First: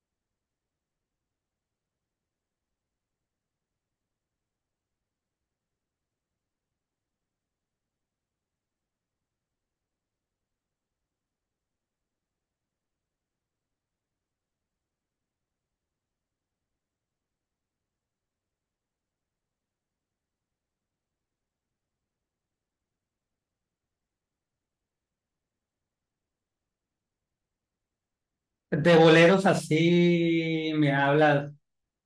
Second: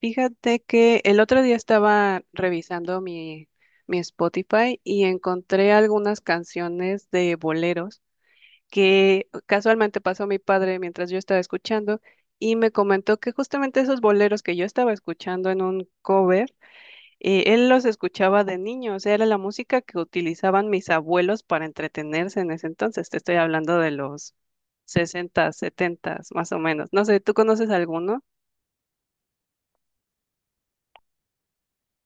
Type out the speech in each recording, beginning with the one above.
Fíjate que el otro día estaba revisando mi Spotify y encontré algunas canciones de boleros que casualmente pasó mi padre mientras yo estaba escuchando y me comentó que justamente esos boleros que yo estaba escuchando en un cover, él los escuchaba de niño, o sea, era la música que utilizaban mis abuelos para entretenerse en ese entonces. Te estoy hablando de los 60, 70, más o menos. No sé, ¿tú conoces alguno? De boleros así me hablas,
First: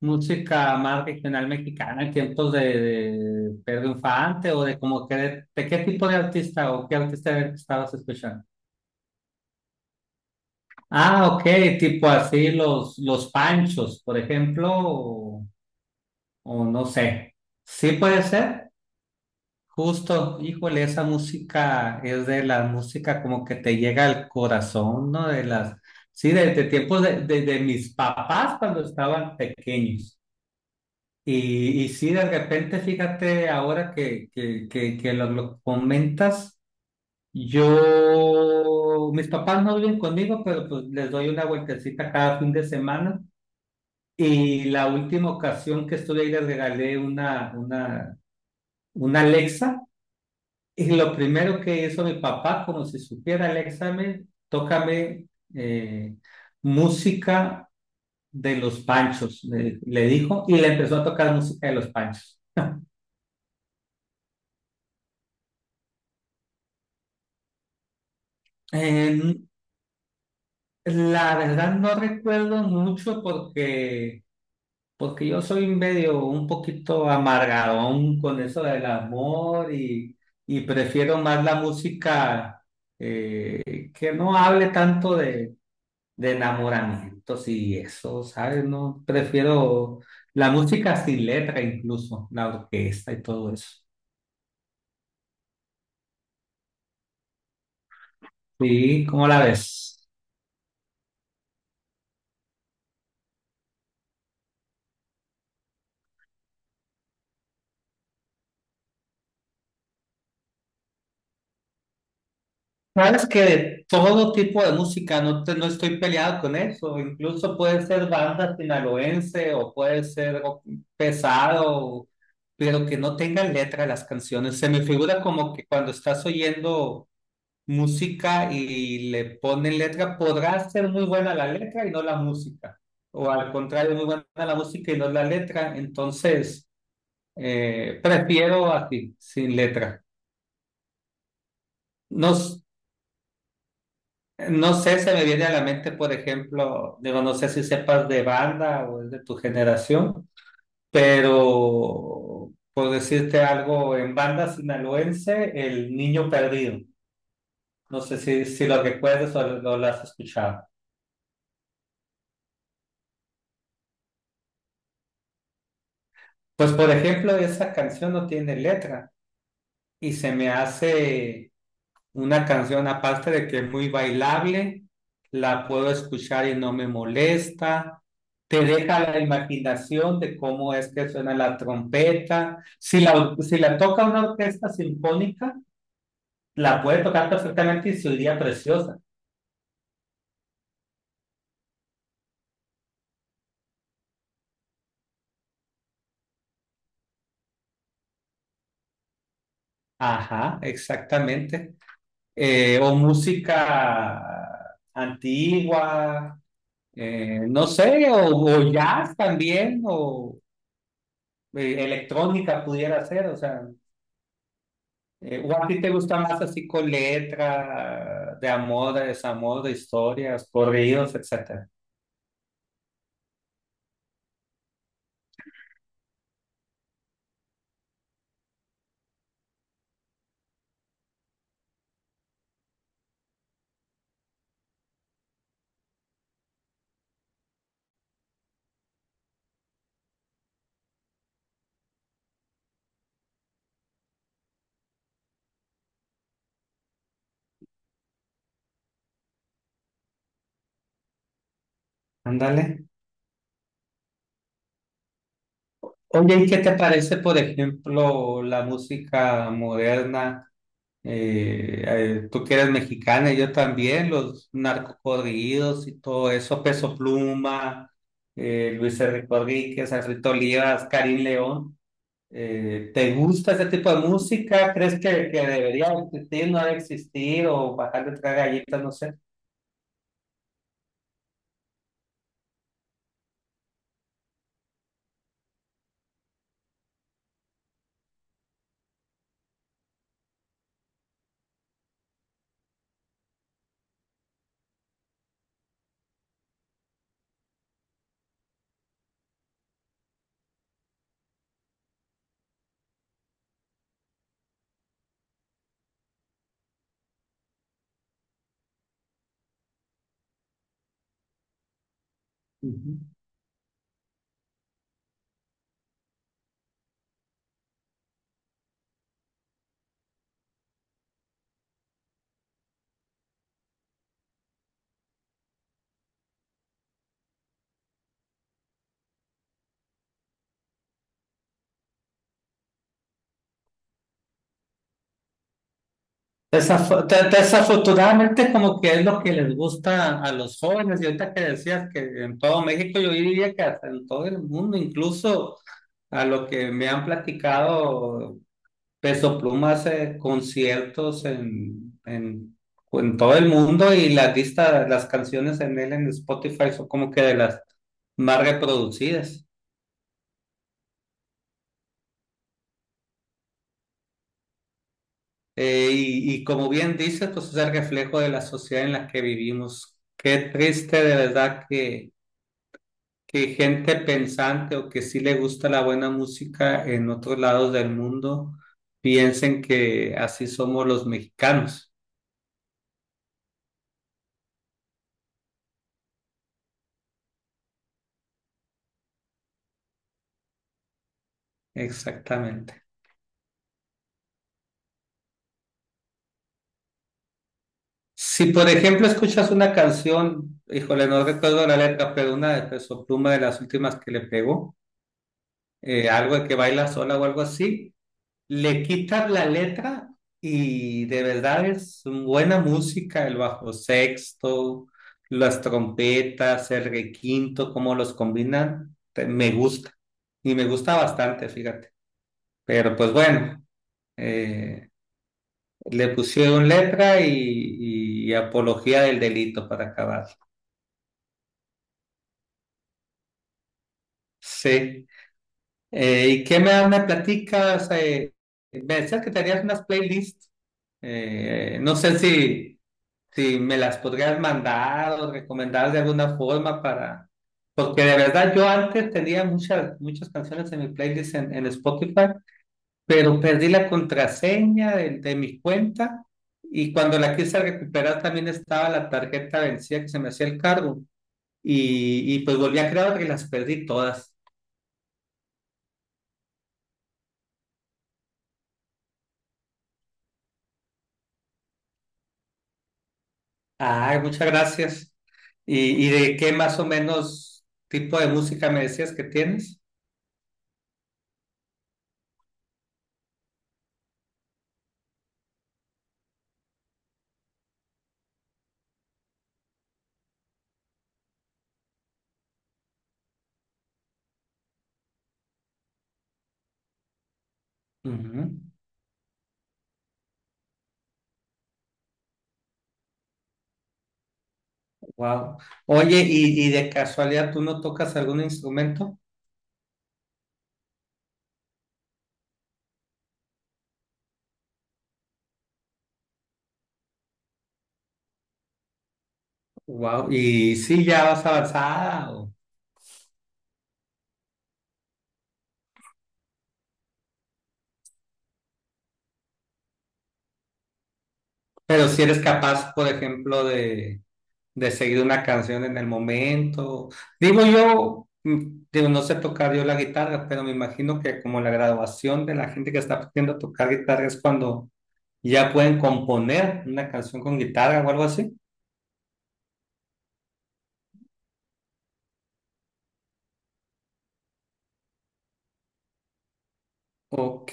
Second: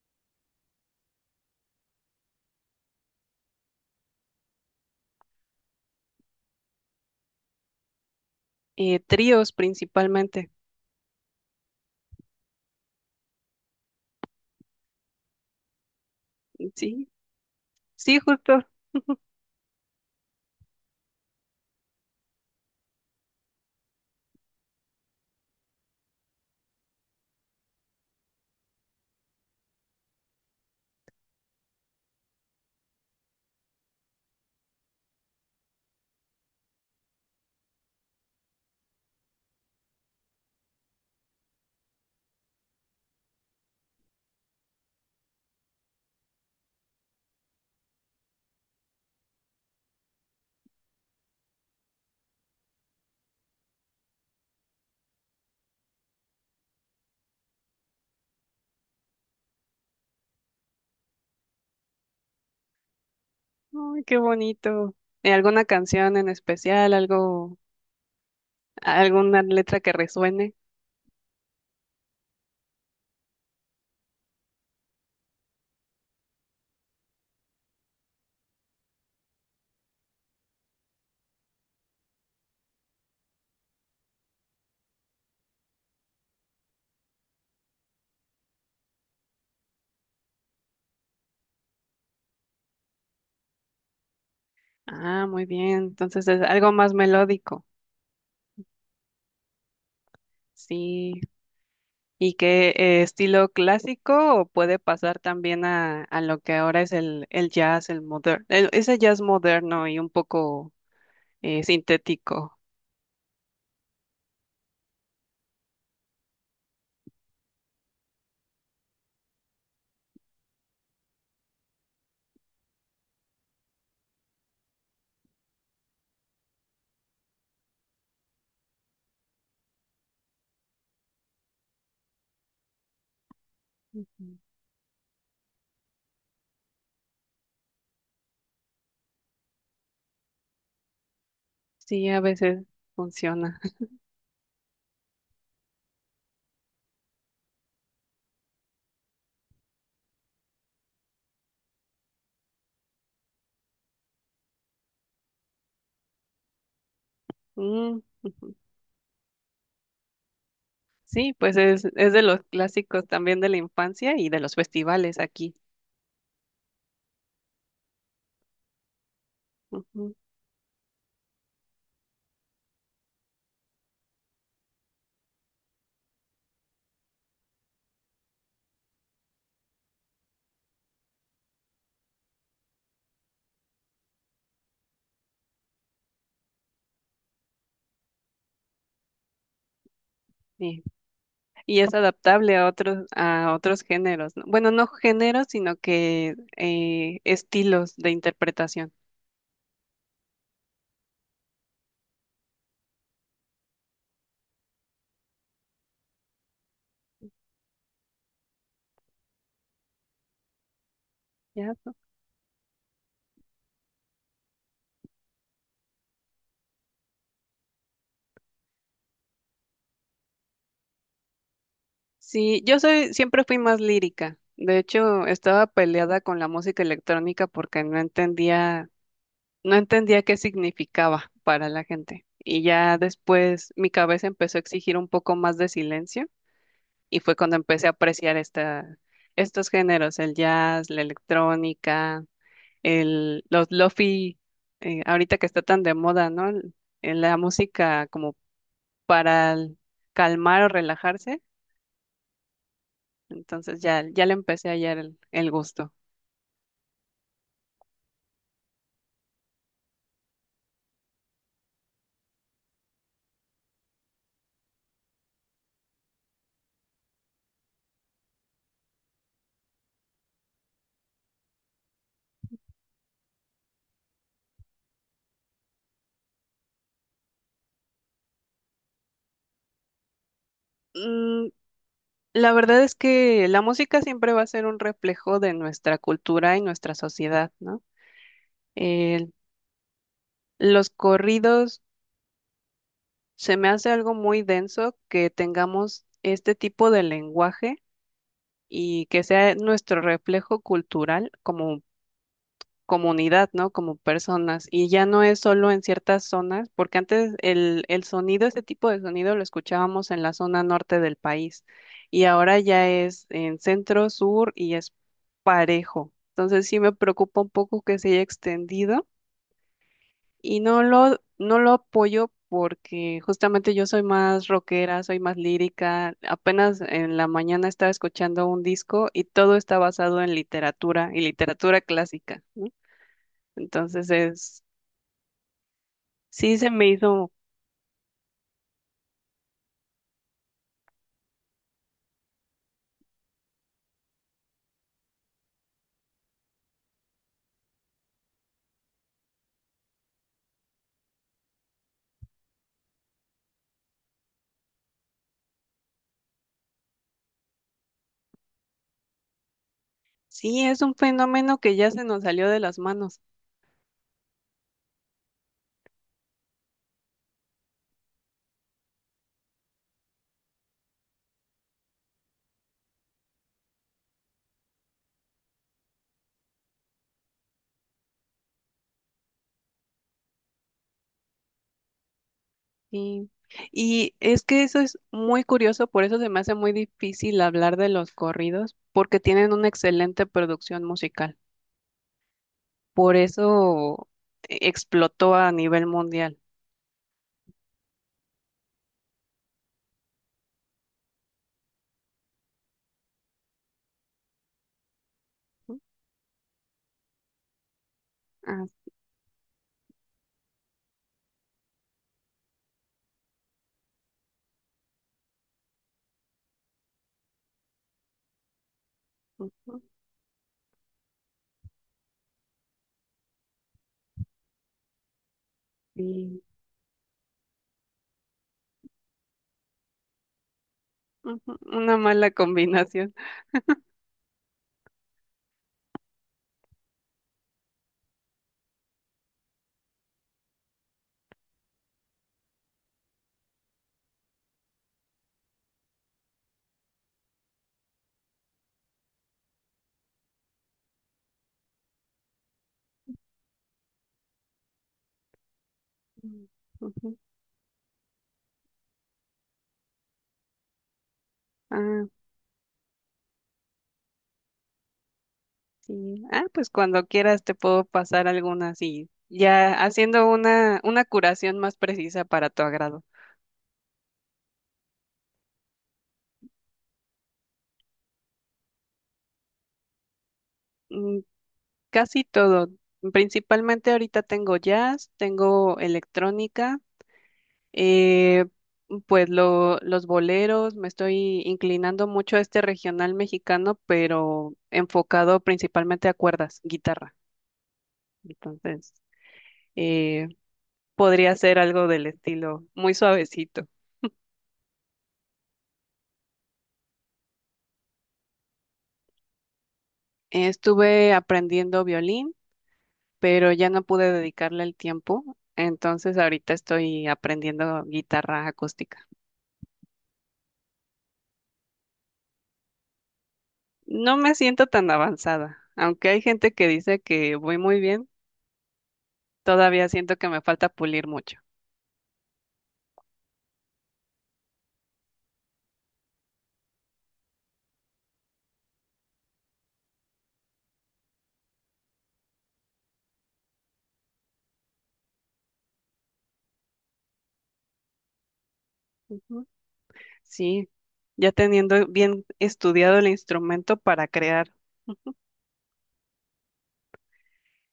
música más regional mexicana, en tiempos de Pedro Infante o de, como que de qué tipo de artista o qué artista era el que estabas escuchando. Tríos principalmente. Ah, ok, tipo así los Panchos, por ejemplo, o no Sí, sé. Sí sí, puede justo. ser, justo, híjole, esa música es de la música como que te llega al corazón, ¿no? De las, sí, de tiempos de, de mis papás cuando estaban pequeños. Y sí, de repente, fíjate, ahora que lo comentas, yo, mis papás no viven conmigo, pero pues les doy una vueltecita cada fin de semana. Y la última ocasión que estuve ahí les regalé una Alexa. Y lo primero que hizo mi papá, como si supiera Alexa, me, tócame eh, música de los Panchos, le dijo, y le empezó a tocar música de los Panchos. Ay, qué bonito. ¿Y alguna canción en especial, algo, Eh, alguna letra que resuene? La verdad no recuerdo mucho porque yo soy medio un poquito amargadón con eso del amor y prefiero más la música que no hable tanto de enamoramientos y eso, ¿sabes? No, prefiero la música sin letra incluso, la orquesta y todo eso. Ah, muy bien. Entonces es algo más melódico. Sí, ¿cómo la ves? Sí. ¿Y qué estilo clásico o puede pasar también a lo que ahora es el jazz, el moderno, ese jazz moderno y un poco sintético? Sabes que de todo tipo de música no, no estoy peleado con eso, incluso puede ser banda sinaloense o puede ser algo pesado, pero que no tengan letra las canciones. Se me figura como que cuando estás oyendo música y le ponen letra, podrá ser muy buena la letra y no la música, o al contrario, muy Ujú. buena la música y no la letra. Entonces, prefiero así, sin letra. Sí, a No, veces funciona. no sé, se me viene a la mente, por ejemplo, digo, no sé si sepas de banda o es de tu generación, pero por decirte algo, en banda sinaloense, El Niño Perdido. No Mm, sé ujú. si lo recuerdas o lo has escuchado. Sí, pues es de los clásicos también de la infancia y de los festivales aquí. Pues, por ejemplo, esa canción no tiene letra y Ujú, se me hace una canción aparte de que es muy bailable, la puedo escuchar y no me molesta. Te deja la imaginación de cómo es que suena la trompeta. Si si la toca una orquesta sinfónica, la puede tocar perfectamente y se oiría preciosa. sí. Y es adaptable a otros géneros, ¿no? Bueno, no géneros, sino que estilos de interpretación. Ajá, exactamente. O música antigua, no sé, o jazz también, o ¿Ya? ¿No? electrónica pudiera ser, o sea. ¿O a ti te gusta más así con letra, de amor, de desamor, de historias, corridos, etcétera? Sí, yo soy, siempre fui más lírica. De hecho, estaba peleada con la música electrónica porque no entendía, no entendía qué significaba para la gente. Y ya después mi cabeza empezó a exigir un poco más de silencio. Y fue cuando empecé a apreciar estos géneros, el jazz, la electrónica, los lofi, ahorita que está tan de moda, ¿no? La música como para calmar o relajarse. Ándale. Entonces ya le empecé a hallar el gusto. Oye, ¿y qué te parece, por ejemplo, la música moderna? Tú que eres mexicana, y yo también, los narcocorridos y todo eso, Peso Pluma, Luis Enrique, Conríquez, Alfredo Olivas, Karim León. ¿Te gusta ese tipo de música? ¿Crees que debería existir, no debe existir o bajar de tres galletas, no sé? Mm, la verdad es que la música siempre va a ser un reflejo de nuestra cultura y nuestra sociedad, ¿no? El- los corridos se me hace algo muy denso que tengamos este tipo de lenguaje y que sea nuestro reflejo cultural como comunidad, ¿no? Como personas. Y ya no es solo en ciertas zonas, porque antes el sonido, este tipo de sonido lo escuchábamos en la zona norte del país y ahora ya Ujú. es en centro, sur y es parejo. Entonces sí me preocupa un poco que se haya extendido y no lo apoyo porque justamente yo soy más rockera, soy más lírica. Apenas en la mañana estaba escuchando un disco y todo está basado en literatura y literatura clásica, ¿no? Entonces es, sí se me hizo, Desafortunadamente es como que es lo que les gusta a los jóvenes, y ahorita que decías que en todo México, yo diría que hasta en todo el mundo, incluso a lo que me han platicado, Peso Pluma hace conciertos en todo el mundo, y las listas, las canciones en él en Spotify son como que de las más reproducidas. sí es un fenómeno que ya se nos salió de las manos. Y como bien dices, pues es el reflejo de la sociedad en la que vivimos. Qué triste de verdad que gente pensante o que sí le gusta la buena música en otros lados del mundo piensen que así somos los mexicanos. Sí. Y es que eso es muy curioso, por eso se me hace muy difícil hablar de los corridos, porque tienen una excelente producción musical. Exactamente. Por eso explotó a nivel mundial. Si por ejemplo escuchas una canción, híjole, no recuerdo la letra, pero una de Peso Pluma de las últimas que le pegó, ¿No? Algo de que baila sola o algo así. Ah, Le quitas la letra y de verdad es buena música, el bajo sexto, las trompetas, el requinto, cómo los combinan, me ujú, gusta. Y me gusta bastante, fíjate. Pero pues bueno, eh, le sí. pusieron letra y apología del delito para acabar. Ujú, una mala combinación. Sí. ¿Y qué me platicas? Me decías que tenías unas playlists. No sé si... si me las podrías mandar o recomendar de alguna forma para... Porque de verdad yo antes tenía muchas, muchas canciones en mi playlist en Spotify, pero perdí la contraseña de mi cuenta, Mm, y cuando ujú. la quise recuperar también estaba la tarjeta vencida que se me hacía el cargo, Ah, y pues volví a crear otra y las perdí todas. sí. Ah, pues cuando quieras te puedo pasar algunas y ya haciendo una curación más precisa para tu agrado. Ay, muchas gracias. ¿ y de qué más o menos tipo de música me decías que tienes? Mm, casi todo. Principalmente ahorita tengo jazz, tengo electrónica. Eh, pues los boleros, me estoy inclinando mucho a este regional mexicano, pero enfocado principalmente a cuerdas, guitarra. Entonces, eh, podría ser algo del estilo muy suavecito. Wow. Oye, ¿ y de casualidad tú no tocas algún instrumento? Estuve aprendiendo violín, pero ya no pude dedicarle el tiempo, entonces ahorita estoy aprendiendo guitarra acústica. Wow. ¿Y sí ya vas avanzada? No me siento tan avanzada, aunque hay gente que dice que voy muy bien, todavía siento que me falta pulir mucho. Pero si eres capaz, por ejemplo, de seguir una canción en el momento. Digo yo, mm, digo, no sé tocar yo la guitarra, pero me imagino que como la graduación de la gente que está aprendiendo a tocar guitarra es cuando ya pueden componer una canción con guitarra o algo así. Ujú. Sí, ya teniendo bien estudiado el instrumento para crear. Ok.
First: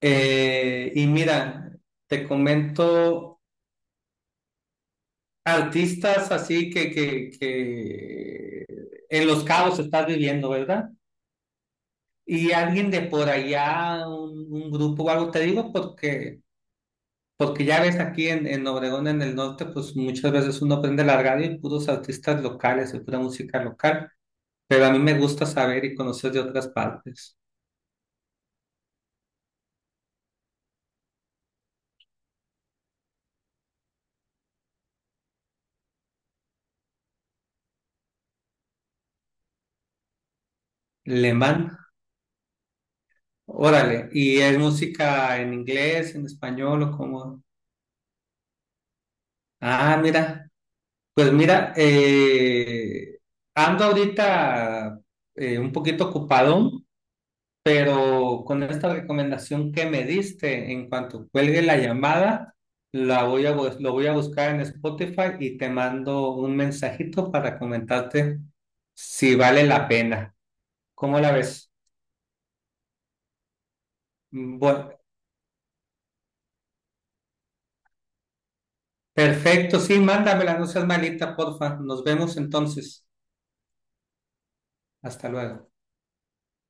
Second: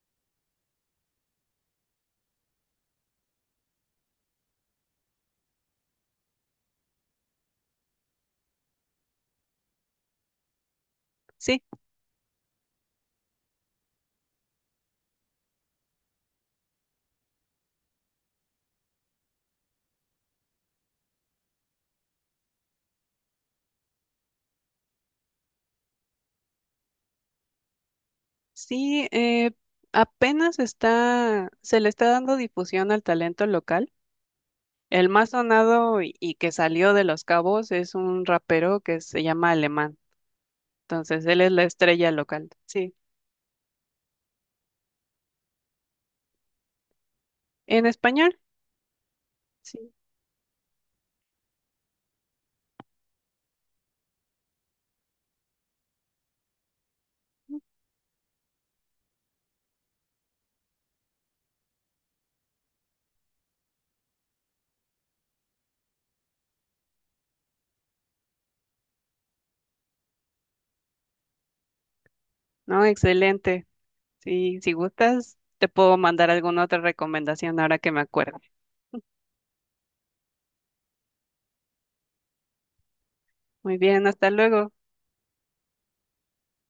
Y mira, te comento artistas así que en Los Cabos estás viviendo, ¿verdad? Sí, Y alguien de por allá, un grupo o algo, te digo porque, porque ya ves aquí en Obregón, en el norte, pues muchas veces uno prende la radio y puros artistas locales y pura música local, pero a mí me gusta saber y conocer de otras partes. sí, apenas está, se le está dando difusión al talento local. El más sonado y que salió de Los Cabos es un rapero que se llama Alemán. Entonces, Le él es la man, estrella local. Sí. órale, ¿y es música en inglés, en español o cómo? En español. Sí. Ah, mira, pues mira, ando ahorita un poquito ocupado. Pero con esta recomendación que me diste, en cuanto cuelgue la llamada, la voy a, lo voy a buscar en Spotify y te mando un mensajito para comentarte si vale la pena. ¿Cómo la ves? No, excelente. Sí, si Bueno, gustas, te puedo mandar alguna otra recomendación ahora que me acuerde. perfecto, sí, mándamela, no seas malita, porfa. Nos vemos entonces. Muy bien, hasta luego. Hasta luego.